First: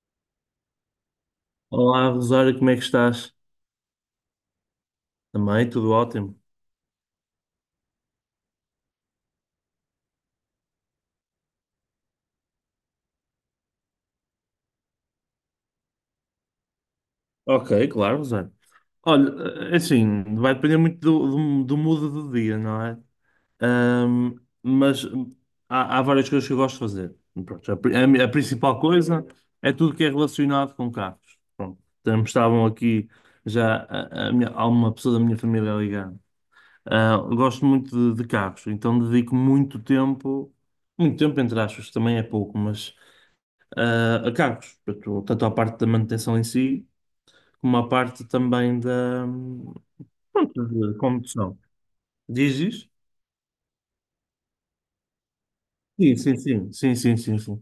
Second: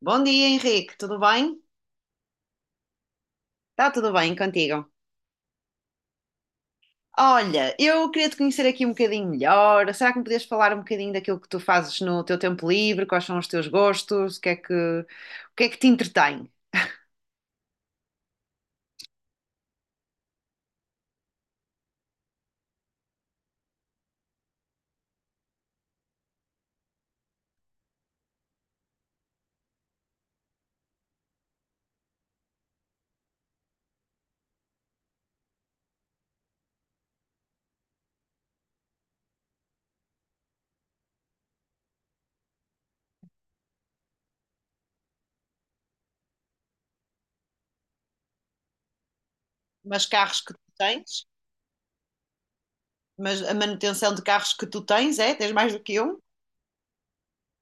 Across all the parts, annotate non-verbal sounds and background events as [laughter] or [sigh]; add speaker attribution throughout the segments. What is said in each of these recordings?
Speaker 1: Bom dia, Henrique. Tudo bem?
Speaker 2: Olá, Rosário, como é que estás?
Speaker 1: Está tudo bem contigo?
Speaker 2: Também, tudo ótimo.
Speaker 1: Olha, eu queria te conhecer aqui um bocadinho melhor. Será que me podias falar um bocadinho daquilo que tu fazes no teu tempo livre? Quais são os teus gostos? O que é que te entretém?
Speaker 2: Ok, claro, Rosário. Olha, assim, vai depender muito do mood do dia, não é? Mas há várias coisas que eu gosto de fazer. Pronto, a principal coisa é tudo que é relacionado com carros. Pronto, estavam aqui já há uma pessoa da minha família ligando. Eu gosto muito de carros, então dedico muito tempo entre aspas, também é pouco, mas a carros, portanto, tanto a parte da manutenção em si, como a parte também da,
Speaker 1: Mas carros que
Speaker 2: pronto,
Speaker 1: tu
Speaker 2: de
Speaker 1: tens?
Speaker 2: condução. Diz isso?
Speaker 1: Mas a manutenção de carros que tu tens, é? Tens mais do que
Speaker 2: Sim,
Speaker 1: um?
Speaker 2: sim, sim, sim, sim, sim, sim.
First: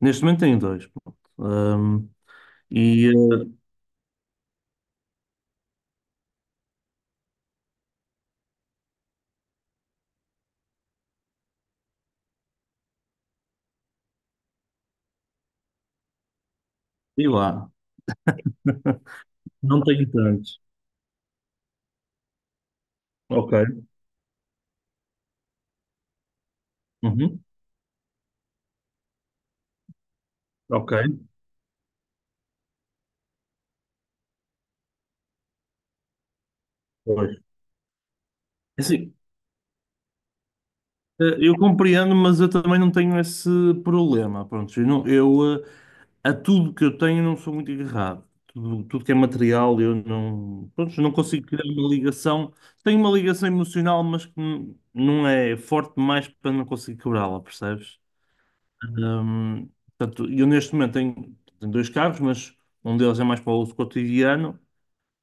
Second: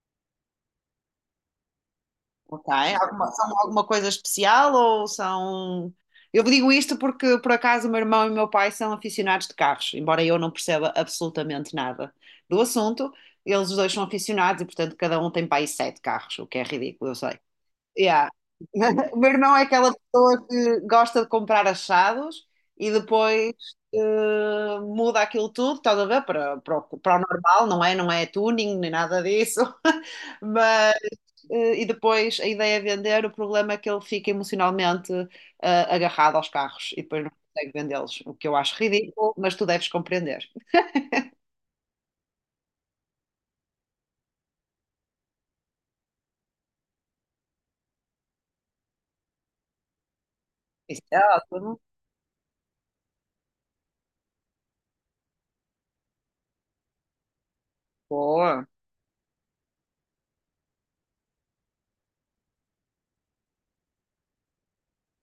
Speaker 2: Neste momento tenho dois, pronto.
Speaker 1: Ok.
Speaker 2: E,
Speaker 1: Alguma,
Speaker 2: eh,
Speaker 1: são alguma coisa especial ou são? Eu digo isto porque, por acaso, o meu irmão e o meu pai são aficionados de carros, embora eu não perceba absolutamente nada do assunto. Eles os dois são aficionados e, portanto, cada um tem para aí sete carros, o que é ridículo, eu
Speaker 2: e
Speaker 1: sei.
Speaker 2: lá,
Speaker 1: Yeah.
Speaker 2: [laughs]
Speaker 1: [laughs] O meu irmão é
Speaker 2: não
Speaker 1: aquela
Speaker 2: tenho
Speaker 1: pessoa
Speaker 2: tantos.
Speaker 1: que gosta de comprar achados e depois
Speaker 2: Ok.
Speaker 1: muda aquilo tudo, estás a ver? Para o
Speaker 2: Uhum.
Speaker 1: normal, não é? Não é tuning nem nada disso. [laughs]
Speaker 2: Ok.
Speaker 1: Mas, e depois a ideia é vender. O problema é que ele fica emocionalmente agarrado aos carros e depois não
Speaker 2: Pois.
Speaker 1: consegue vendê-los, o que eu acho
Speaker 2: É assim,
Speaker 1: ridículo, mas tu deves compreender.
Speaker 2: eu compreendo, mas eu também não tenho esse problema. Pronto. Eu, não- eu, eh, A tudo que eu tenho não sou muito agarrado. Tudo que é material eu não, pronto,
Speaker 1: Isso
Speaker 2: não
Speaker 1: é
Speaker 2: consigo criar
Speaker 1: ótimo.
Speaker 2: uma ligação. Tenho uma ligação emocional, mas que não é forte demais para não conseguir quebrá-la, percebes?
Speaker 1: Boa.
Speaker 2: Hum, Portanto, eu neste momento tenho dois carros, mas um deles é mais para o uso cotidiano,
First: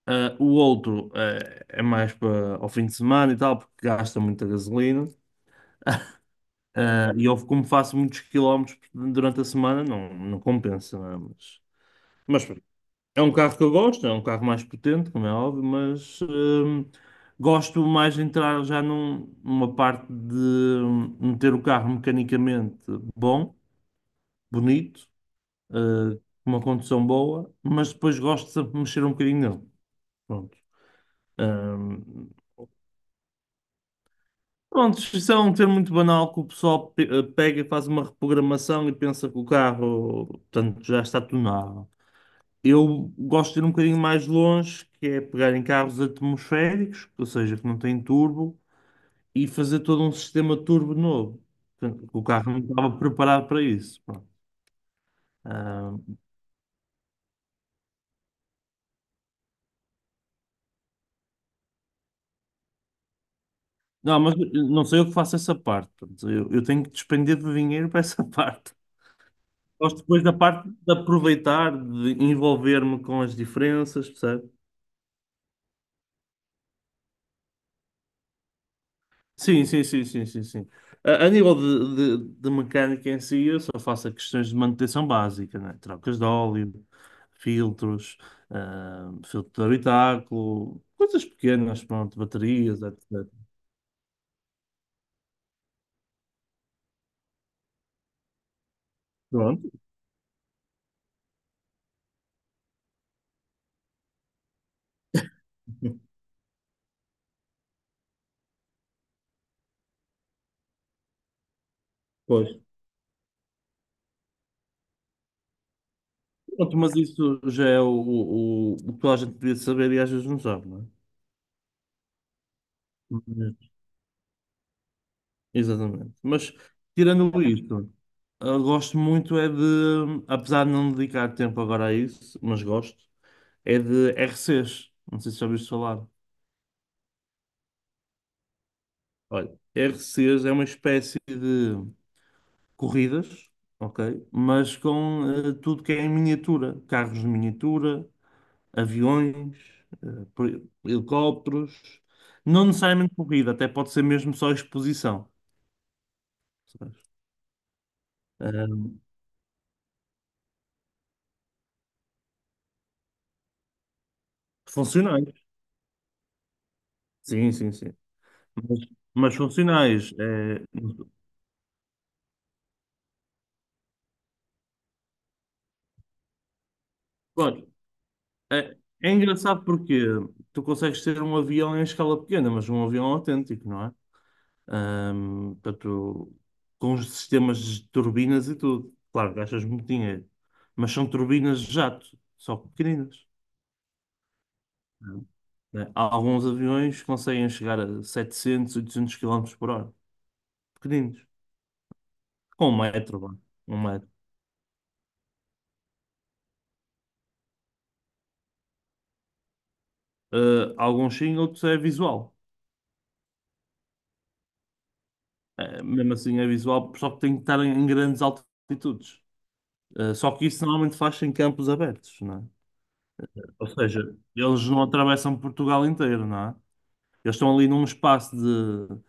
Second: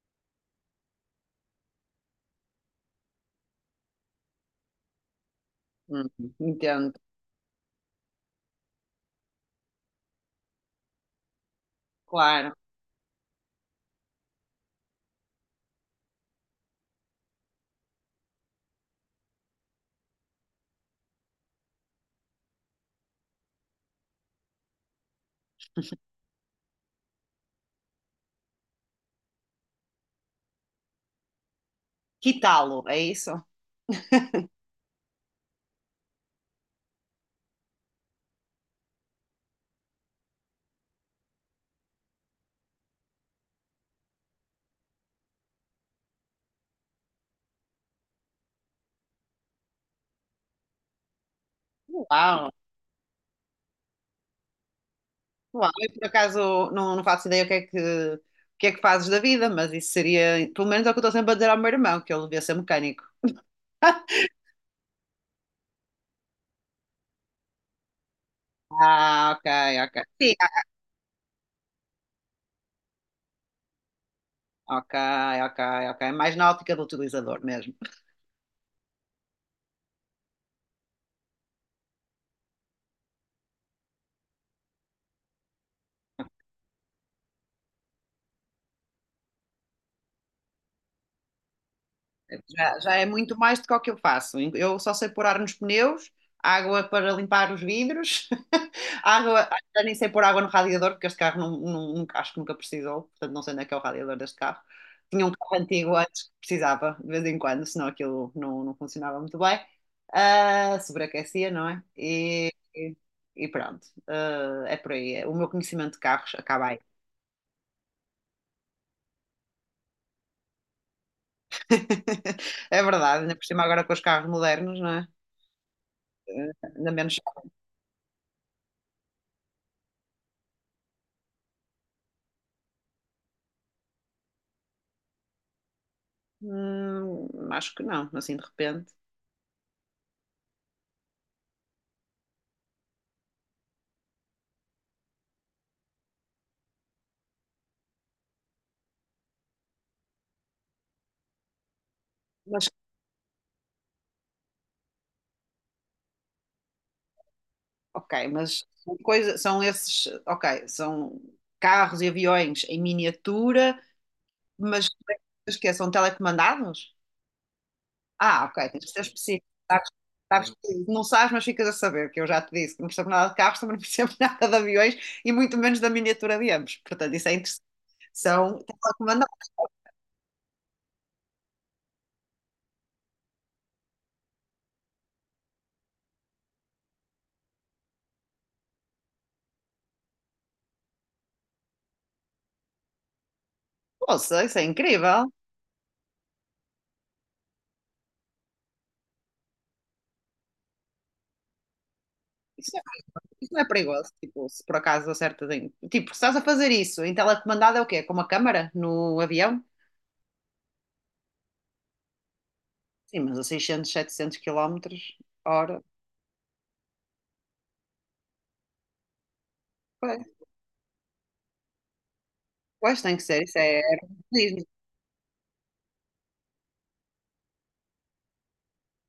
Speaker 2: o outro é mais para ao fim de semana e tal, porque gasta muita gasolina.
Speaker 1: Hum, entendo,
Speaker 2: E eu, como faço muitos quilómetros durante a semana, não compensa, não é? Mas,
Speaker 1: claro.
Speaker 2: mas É um carro que eu gosto, é um carro mais potente, como é óbvio, mas gosto mais de entrar já numa parte de meter o carro mecanicamente bom, bonito, eh, com uma condução boa, mas depois gosto de sempre mexer um bocadinho nele. Pronto. Hum,
Speaker 1: Quitá-lo, é isso?
Speaker 2: Pronto, isso é um termo muito banal que o pessoal pega e faz uma reprogramação e pensa que o carro, portanto, já está tunado. Eu gosto de ir um bocadinho mais longe, que é pegar em carros atmosféricos, ou seja, que não têm turbo, e fazer todo um sistema turbo novo. Portanto, o
Speaker 1: Uau!
Speaker 2: carro não estava preparado para isso. Pronto.
Speaker 1: Uau, eu
Speaker 2: Ah,
Speaker 1: por acaso não faço ideia o que é que fazes da vida, mas isso seria, pelo menos é o que eu estou sempre a dizer ao meu irmão, que ele devia ser mecânico.
Speaker 2: não, mas não sei eu que faço essa parte. Portanto, eu tenho que despender de dinheiro para essa [laughs] parte.
Speaker 1: Ah, ok.
Speaker 2: Gosto depois da
Speaker 1: Sim,
Speaker 2: parte de aproveitar, de envolver-me com as diferenças, percebe?
Speaker 1: ah, ok, ok, ok. Mais na ótica do utilizador mesmo.
Speaker 2: Sim, sim, sim, sim, sim, sim. A nível de mecânica em si, eu só faço questões de manutenção básica, né? Trocas de óleo, filtros, filtro de habitáculo, coisas pequenas, pronto,
Speaker 1: Já,
Speaker 2: baterias,
Speaker 1: já é
Speaker 2: etc.
Speaker 1: muito mais do que o que eu faço. Eu só sei pôr ar nos pneus, água para limpar os vidros, [laughs] água,
Speaker 2: Pronto,
Speaker 1: já nem sei pôr água no radiador, porque este carro acho que nunca precisou, portanto não sei onde é que é o radiador deste carro. Tinha um carro antigo
Speaker 2: [laughs]
Speaker 1: antes que precisava, de vez em quando, senão aquilo não funcionava muito bem. Ah, sobreaquecia, não é?
Speaker 2: pois.
Speaker 1: E pronto. Ah, é por aí. É. O meu conhecimento de carros acaba
Speaker 2: Pronto,
Speaker 1: aí.
Speaker 2: mas isso já é o que toda a gente devia saber e às vezes não sabe, não é?
Speaker 1: [laughs] É verdade, ainda por cima
Speaker 2: Mas-
Speaker 1: agora com os carros modernos, não é?
Speaker 2: Exatamente. Mas,
Speaker 1: Ah, ainda menos.
Speaker 2: tirando isto, eu gosto muito é de, apesar de não dedicar tempo agora a isso, mas gosto, é de RCs. Não sei se já ouviste falar.
Speaker 1: Acho que não, assim de repente.
Speaker 2: Olha, RCs é uma espécie de corridas, ok? Mas com tudo que é em miniatura. Carros de miniatura, aviões, helicópteros. Não
Speaker 1: Mas,
Speaker 2: necessariamente corrida, até pode ser mesmo só exposição. Sabes?
Speaker 1: ok, mas são
Speaker 2: Ahm,
Speaker 1: coisa, são esses, ok, são carros e aviões em miniatura, mas,
Speaker 2: Funcionais.
Speaker 1: mas que é, são telecomandados?
Speaker 2: Sim, sim, sim.
Speaker 1: Ah, ok,
Speaker 2: Mas,
Speaker 1: tens que ser
Speaker 2: mas
Speaker 1: específico. Sabes,
Speaker 2: funcionais.
Speaker 1: sabes
Speaker 2: É.
Speaker 1: que não sabes, mas ficas a saber, que eu já te disse que não percebo nada de carros, também não percebo [laughs] nada de aviões e muito menos da miniatura de ambos. Portanto, isso é interessante.
Speaker 2: Claro,
Speaker 1: São
Speaker 2: é, é
Speaker 1: telecomandados.
Speaker 2: engraçado porque tu consegues ter um avião em escala pequena, mas um avião autêntico, não é? Portanto, com os sistemas de turbinas e tudo. Claro, gastas muito dinheiro, mas são turbinas de jato, só que pequeninas.
Speaker 1: Poxa, isso é incrível.
Speaker 2: Né? Há alguns aviões que conseguem chegar a 700, 800 km por hora, pequeninos, com 1 metro, vá,
Speaker 1: Isso não é
Speaker 2: 1 metro.
Speaker 1: perigoso, tipo, se por acaso acertas em... Tipo, se estás a fazer isso em telecomandado é o quê? Com uma câmara no avião?
Speaker 2: Alguns sim, outros é visual.
Speaker 1: Sim, mas a 600, 700 quilómetros hora.
Speaker 2: Mesmo assim é visual, só que tem que estar em grandes altitudes.
Speaker 1: Pois,
Speaker 2: Só que isso normalmente faz em campos abertos, não é?
Speaker 1: pois, tem que ser, isso
Speaker 2: Ou
Speaker 1: é
Speaker 2: seja,
Speaker 1: aeromodelismo,
Speaker 2: eles não atravessam Portugal inteiro, não é? Eles estão ali num espaço de,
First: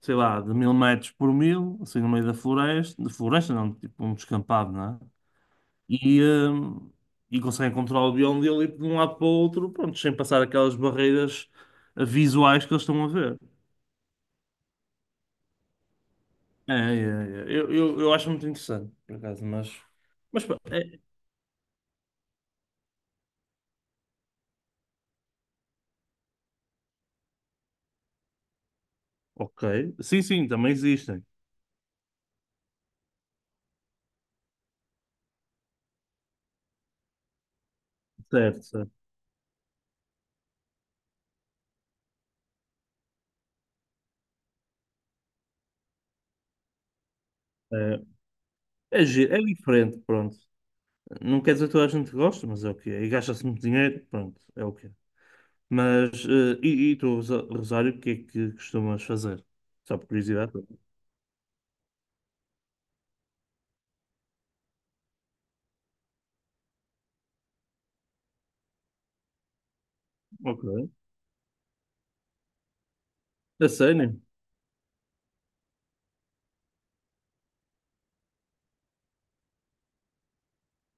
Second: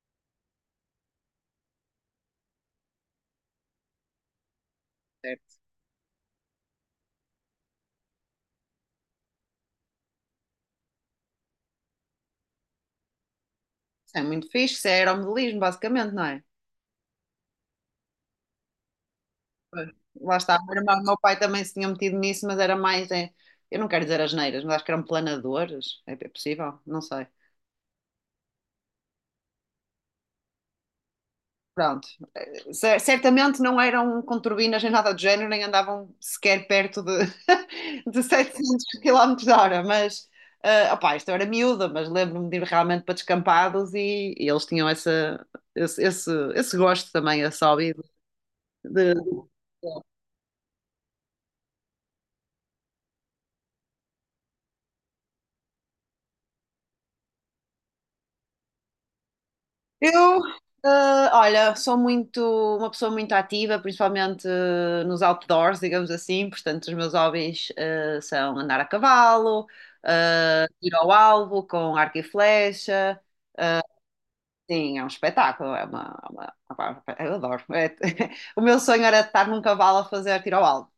Speaker 2: sei lá, de mil metros por mil, assim no meio da floresta, de floresta não, tipo um descampado, não é?
Speaker 1: certo?
Speaker 2: E, hum, e conseguem controlar o bioma dele de um lado para o outro, pronto, sem passar aquelas barreiras visuais que eles estão a ver.
Speaker 1: Isso é muito fixe, isso é aeromodelismo, basicamente, não é?
Speaker 2: É, é, é. Eu acho muito interessante, por acaso, mas.
Speaker 1: Pois, lá
Speaker 2: Mas,
Speaker 1: está,
Speaker 2: pá,
Speaker 1: o meu irmão,
Speaker 2: é,
Speaker 1: o meu pai também se tinha metido nisso, mas era mais, é, eu não quero dizer asneiras, mas acho que eram planadores, é é possível, não sei.
Speaker 2: ok. Sim, sim, também existem.
Speaker 1: Pronto, certamente não eram com turbinas nem nada do género, nem andavam sequer perto de, [laughs] de
Speaker 2: Certo,
Speaker 1: 700
Speaker 2: certo.
Speaker 1: km hora, mas ah, opá, isto eu era miúda, mas lembro-me de ir realmente para descampados e eles tinham esse gosto também, esse hobby
Speaker 2: É, é,
Speaker 1: de-
Speaker 2: gi- é diferente, pronto. Não quer dizer que toda a gente gosta, mas é o que é. E gasta-se muito dinheiro, pronto, é o que é. Mas, e tu, Rosário, o que é que costumas fazer? Só por
Speaker 1: Eu,
Speaker 2: curiosidade.
Speaker 1: olha, sou uma pessoa muito ativa, principalmente nos outdoors, digamos assim. Portanto, os meus hobbies são andar a cavalo,
Speaker 2: Ok.
Speaker 1: ir ao alvo com arco e flecha.
Speaker 2: A sério?
Speaker 1: Sim, é um espetáculo, é uma- opá, eu adoro. É- [laughs] o meu sonho era estar num cavalo a fazer tiro ao alvo.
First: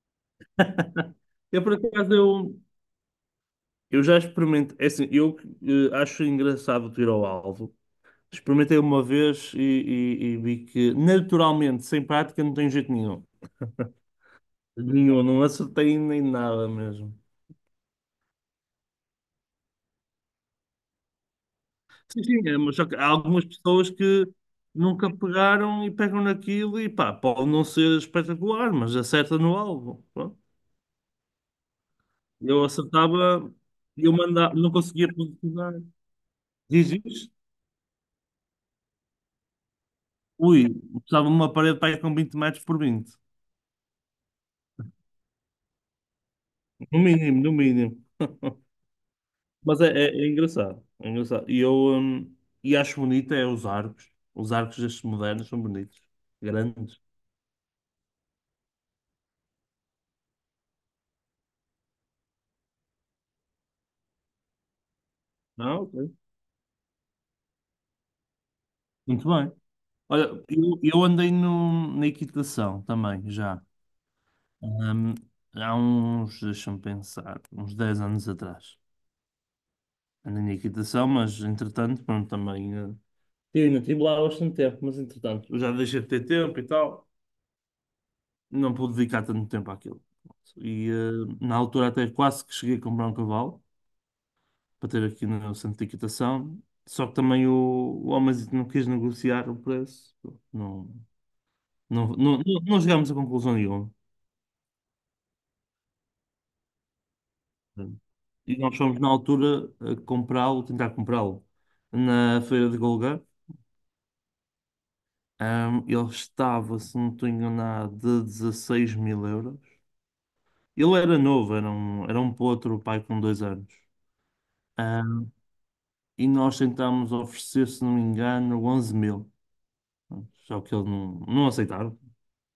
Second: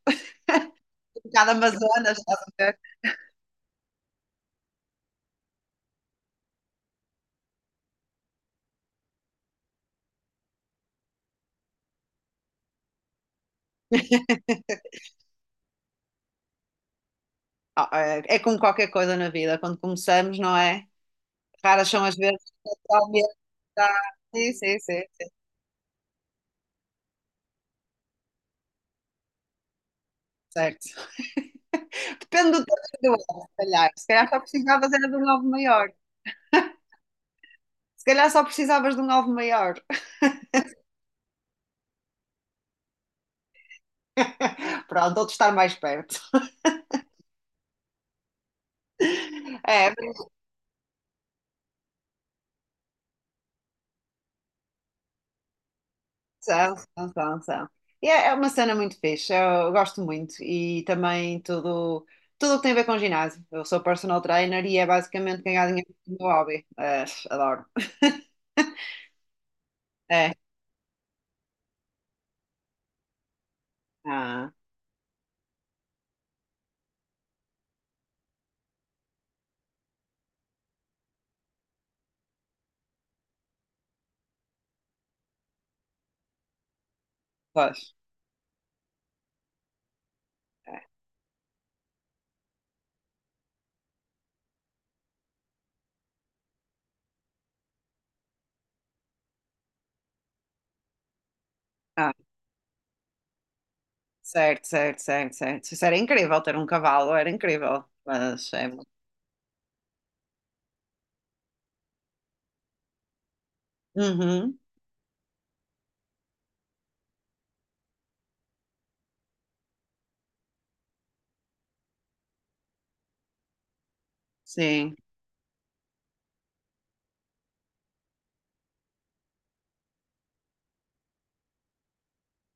Speaker 2: [laughs]
Speaker 1: Um bocado
Speaker 2: Eu, por acaso,
Speaker 1: Amazonas, estás a ver?
Speaker 2: eu já experimentei. É assim, eu acho engraçado o tiro ao alvo. Experimentei uma vez e, e vi que, naturalmente, sem prática, não tem jeito nenhum. Nenhum, não acertei nem nada mesmo.
Speaker 1: Ah, é é como qualquer coisa na vida, quando começamos, não é? Raras são as
Speaker 2: Sim,
Speaker 1: vezes
Speaker 2: sim, é,
Speaker 1: que
Speaker 2: mas só que há
Speaker 1: realmente
Speaker 2: algumas
Speaker 1: dá-
Speaker 2: pessoas que
Speaker 1: Sim, sim, sim,
Speaker 2: nunca pegaram e pegam naquilo e pá, pode não ser espetacular, mas acerta no alvo.
Speaker 1: certo. Depende do
Speaker 2: Eu
Speaker 1: tamanho do ovo,
Speaker 2: acertava,
Speaker 1: se calhar. Se
Speaker 2: eu
Speaker 1: calhar só
Speaker 2: mandava, não
Speaker 1: precisavas era
Speaker 2: conseguia
Speaker 1: de um alvo
Speaker 2: concretizar.
Speaker 1: maior.
Speaker 2: Diz isso?
Speaker 1: Se calhar só precisavas de um alvo maior.
Speaker 2: Ui, estava numa parede para aí com 20 metros por 20.
Speaker 1: [laughs] Pronto, outro estar mais perto.
Speaker 2: No mínimo, no mínimo.
Speaker 1: [laughs]
Speaker 2: Mas é,
Speaker 1: É, mas
Speaker 2: é engraçado. É engraçado. E eu hum, e acho bonito é os arcos. Os arcos destes modernos são bonitos.
Speaker 1: são,
Speaker 2: Grandes.
Speaker 1: são, são, são. E é é uma cena muito fixe, eu gosto muito. E também tudo, tudo o que tem a ver com ginásio. Eu sou personal trainer e é basicamente ganhar
Speaker 2: Ah,
Speaker 1: dinheiro
Speaker 2: ok.
Speaker 1: com o meu hobby. É, adoro. [laughs]
Speaker 2: Muito bem. Olha,
Speaker 1: É.
Speaker 2: eu andei no, na equitação também, já.
Speaker 1: Ah,
Speaker 2: Hum, Há uns, deixa-me pensar, uns 10 anos atrás. Andei na equitação, mas entretanto, pronto, também. Eu ainda estive lá bastante tempo, mas entretanto, eu já deixei de ter tempo e tal,
Speaker 1: pois.
Speaker 2: não pude dedicar tanto tempo àquilo.
Speaker 1: É.
Speaker 2: E na altura até quase que cheguei a comprar um cavalo para ter aqui no centro de equitação, só que também o homenzito não quis negociar o preço, não, não,
Speaker 1: Ah,
Speaker 2: não, não, não chegámos a conclusão nenhuma.
Speaker 1: certo. Isso era incrível ter um cavalo, era incrível. Mas
Speaker 2: E
Speaker 1: é.
Speaker 2: nós fomos na altura a comprá-lo, tentar comprá-lo na feira de Golgã.
Speaker 1: Uhum.
Speaker 2: Ele estava, se não estou enganado, de 16 mil euros. Ele era novo, era um potro, o pai com 2 anos.
Speaker 1: Sim,
Speaker 2: Ah, e nós tentámos oferecer, se não me engano, 11 mil. Só que eles não aceitaram.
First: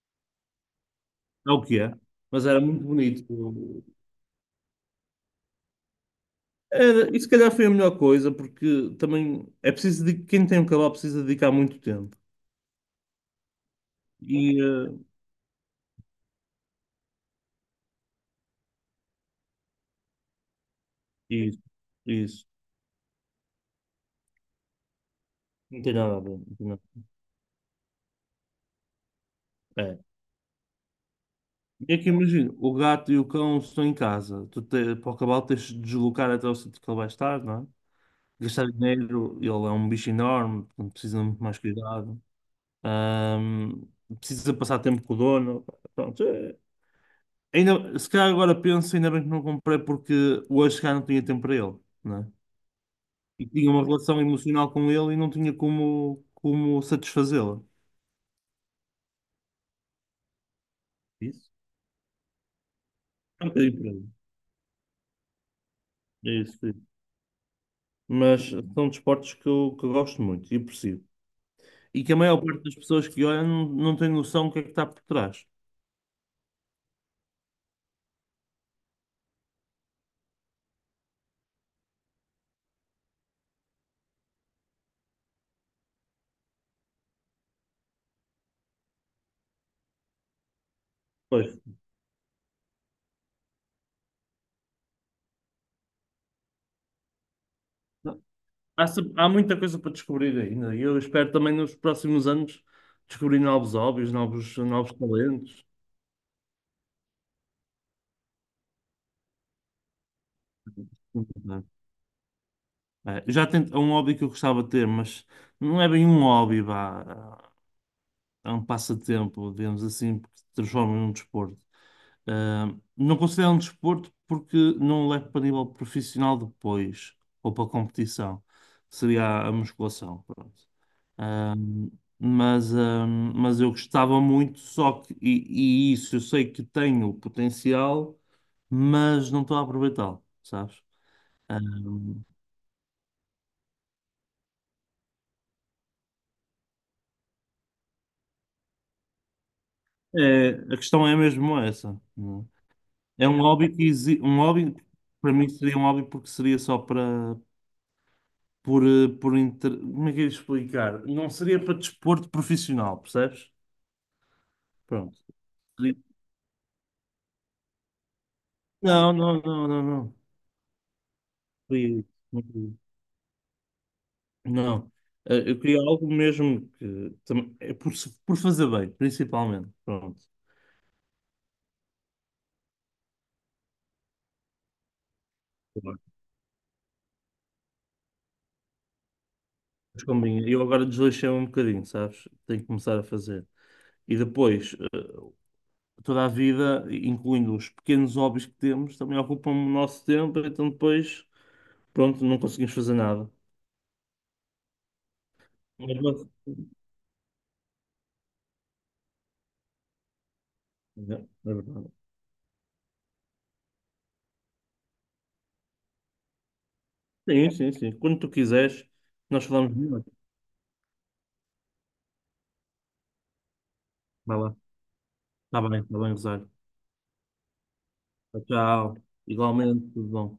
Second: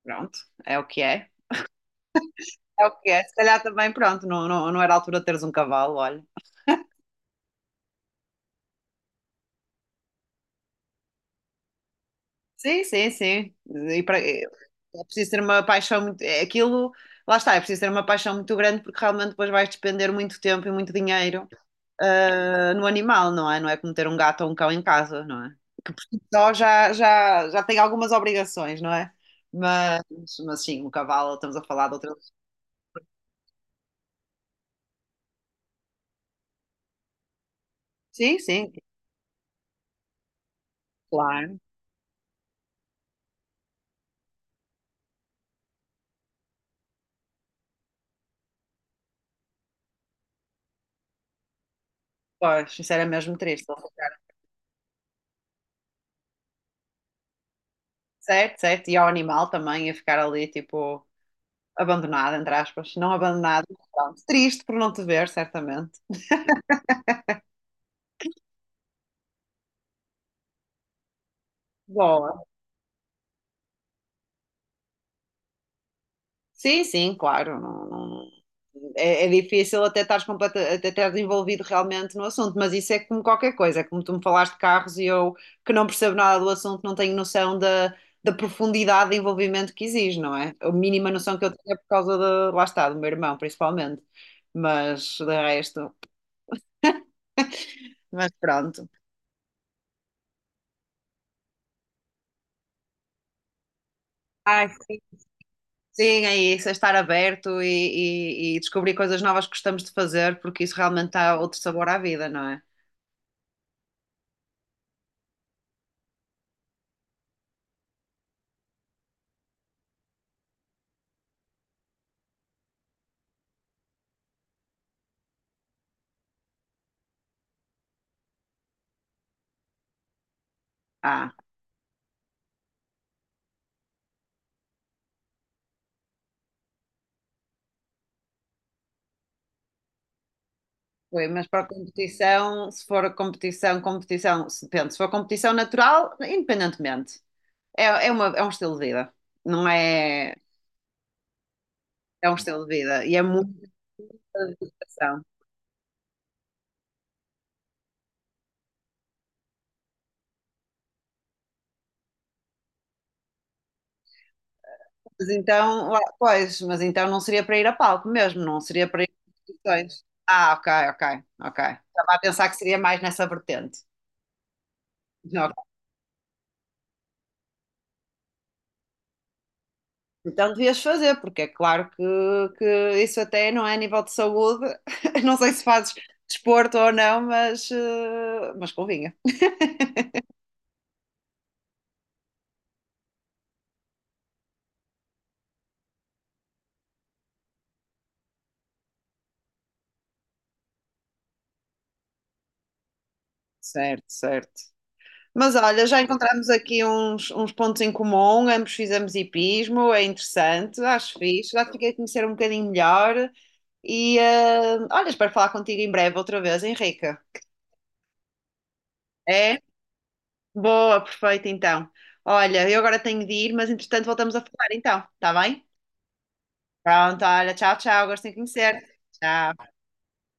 Speaker 1: pronto, é o que é.
Speaker 2: É o que é. Mas era muito
Speaker 1: É o que é.
Speaker 2: bonito.
Speaker 1: Se calhar também, pronto, não era a altura de teres um cavalo, olha.
Speaker 2: Era, e se calhar foi a melhor coisa, porque também é preciso de quem tem um cavalo precisa dedicar muito tempo.
Speaker 1: Sim, sim, sim. E para,
Speaker 2: E
Speaker 1: é preciso ter uma paixão muito. É aquilo, lá está, é preciso ter uma paixão muito grande porque realmente depois vais despender muito tempo e muito dinheiro,
Speaker 2: isso, isso.
Speaker 1: no animal, não é? Não é como ter um gato ou um cão em casa, não é?
Speaker 2: Não tem nada a ver.
Speaker 1: Só
Speaker 2: Não tem nada.
Speaker 1: já tem algumas obrigações, não é?
Speaker 2: É.
Speaker 1: Mas, mas sim, o cavalo, estamos a falar
Speaker 2: E
Speaker 1: de
Speaker 2: aqui
Speaker 1: outras.
Speaker 2: imagina, o gato e o cão estão em casa. Para o cavalo tens de deslocar até o sítio que ele vai estar, não é?
Speaker 1: Sim,
Speaker 2: Gastar
Speaker 1: sim,
Speaker 2: dinheiro, ele é um bicho enorme, portanto, precisa de muito mais
Speaker 1: claro.
Speaker 2: cuidado. Ahm, Precisa passar tempo com o dono. Pronto, ainda, se calhar agora penso, ainda bem que não comprei porque hoje se calhar não tinha tempo para ele, né?
Speaker 1: Pois, isso era mesmo
Speaker 2: E tinha
Speaker 1: triste.
Speaker 2: uma relação emocional com ele e não tinha como satisfazê-la.
Speaker 1: Certo, certo. E ao animal também, a ficar ali, tipo,
Speaker 2: Isso?
Speaker 1: abandonado, entre aspas. Não
Speaker 2: É um
Speaker 1: abandonado,
Speaker 2: bocadinho
Speaker 1: mas
Speaker 2: por aí.
Speaker 1: pronto. Triste por não te ver, certamente.
Speaker 2: É isso, é isso. Mas são desportos que que eu gosto muito e aprecio. E que a maior
Speaker 1: Boa.
Speaker 2: parte das pessoas que olham não tem noção do que é que está por trás.
Speaker 1: Sim, sim, claro. Não, não- É, é difícil até estares completa, até estares envolvido realmente no assunto, mas isso é como qualquer coisa. É como tu me falaste de carros e eu, que não percebo nada do assunto, não tenho noção da, da profundidade de envolvimento que exige, não é? A mínima noção que eu
Speaker 2: Pois.
Speaker 1: tenho é por causa de, lá está, do meu irmão, principalmente. Mas, de resto, mas pronto.
Speaker 2: Há, se- Há muita coisa para descobrir ainda. E eu espero também nos próximos anos descobrir novos hobbies,
Speaker 1: Ai,
Speaker 2: novos
Speaker 1: sim.
Speaker 2: talentos.
Speaker 1: Sim, é isso, é estar aberto e descobrir coisas novas que gostamos de fazer, porque isso realmente dá outro
Speaker 2: Muito.
Speaker 1: sabor à vida, não é?
Speaker 2: Já tento, é um hobby que eu gostava de ter, mas não é bem um hobby, vá. É um passatempo, digamos assim, porque se transforma num desporto. Não considero um desporto porque não o levo para nível profissional depois, ou para competição. Seria a musculação, pronto.
Speaker 1: Ah,
Speaker 2: Ah, mas eu gostava muito, só que, e isso eu sei que tenho potencial, mas não estou a aproveitá-lo, sabes?
Speaker 1: foi, mas
Speaker 2: Ah,
Speaker 1: para a competição, se for a competição, competição, se- depende, se for competição natural, independentemente, é um estilo de vida, não é?
Speaker 2: É, a questão é mesmo essa.
Speaker 1: É um estilo de vida e é
Speaker 2: É um
Speaker 1: muita
Speaker 2: hobby um hobby
Speaker 1: dedicação.
Speaker 2: para mim seria um hobby porque seria só para por eh, por inter... como é que eu ia explicar? Não seria para desporto profissional, percebes? Pronto.
Speaker 1: Mas então,
Speaker 2: Seria-
Speaker 1: lá- pois, mas então não seria para ir a palco mesmo, não seria para ir
Speaker 2: Não,
Speaker 1: a
Speaker 2: não, não, não,
Speaker 1: competições.
Speaker 2: não.
Speaker 1: Ah, ok.
Speaker 2: Seria-
Speaker 1: Estava a pensar que seria mais nessa vertente.
Speaker 2: Não. Eu
Speaker 1: Ok.
Speaker 2: queria algo mesmo é por, se- por fazer bem, principalmente. Pronto.
Speaker 1: Então devias fazer, porque é claro que isso até não é a nível de saúde. [laughs] Não sei se fazes desporto ou não, mas, mas convinha.
Speaker 2: Mas combina. Eu agora desleixei um bocadinho, sabes? Tenho que começar a fazer. E depois, toda a vida, incluindo os pequenos hobbies que temos, também ocupam o nosso tempo, então depois, pronto, não conseguimos fazer nada.
Speaker 1: Certo, certo. Mas olha,
Speaker 2: Mas,
Speaker 1: já
Speaker 2: mas-
Speaker 1: encontramos aqui uns, uns pontos em comum, ambos fizemos hipismo, é interessante, acho fixe,
Speaker 2: É
Speaker 1: já te
Speaker 2: verdade.
Speaker 1: fiquei a conhecer um bocadinho melhor e olha, espero falar contigo em breve outra vez, Henrique.
Speaker 2: Sim, sim, sim. Quando tu quiseres, nós
Speaker 1: É?
Speaker 2: falamos melhor.
Speaker 1: Boa, perfeito então. Olha, eu agora tenho de ir, mas entretanto voltamos
Speaker 2: Vai
Speaker 1: a
Speaker 2: lá.
Speaker 1: falar então, está bem?
Speaker 2: Está bem, Rosário.
Speaker 1: Pronto, olha, tchau, tchau, gosto em conhecer.
Speaker 2: Tchau.
Speaker 1: Tchau.
Speaker 2: Igualmente, tudo bom.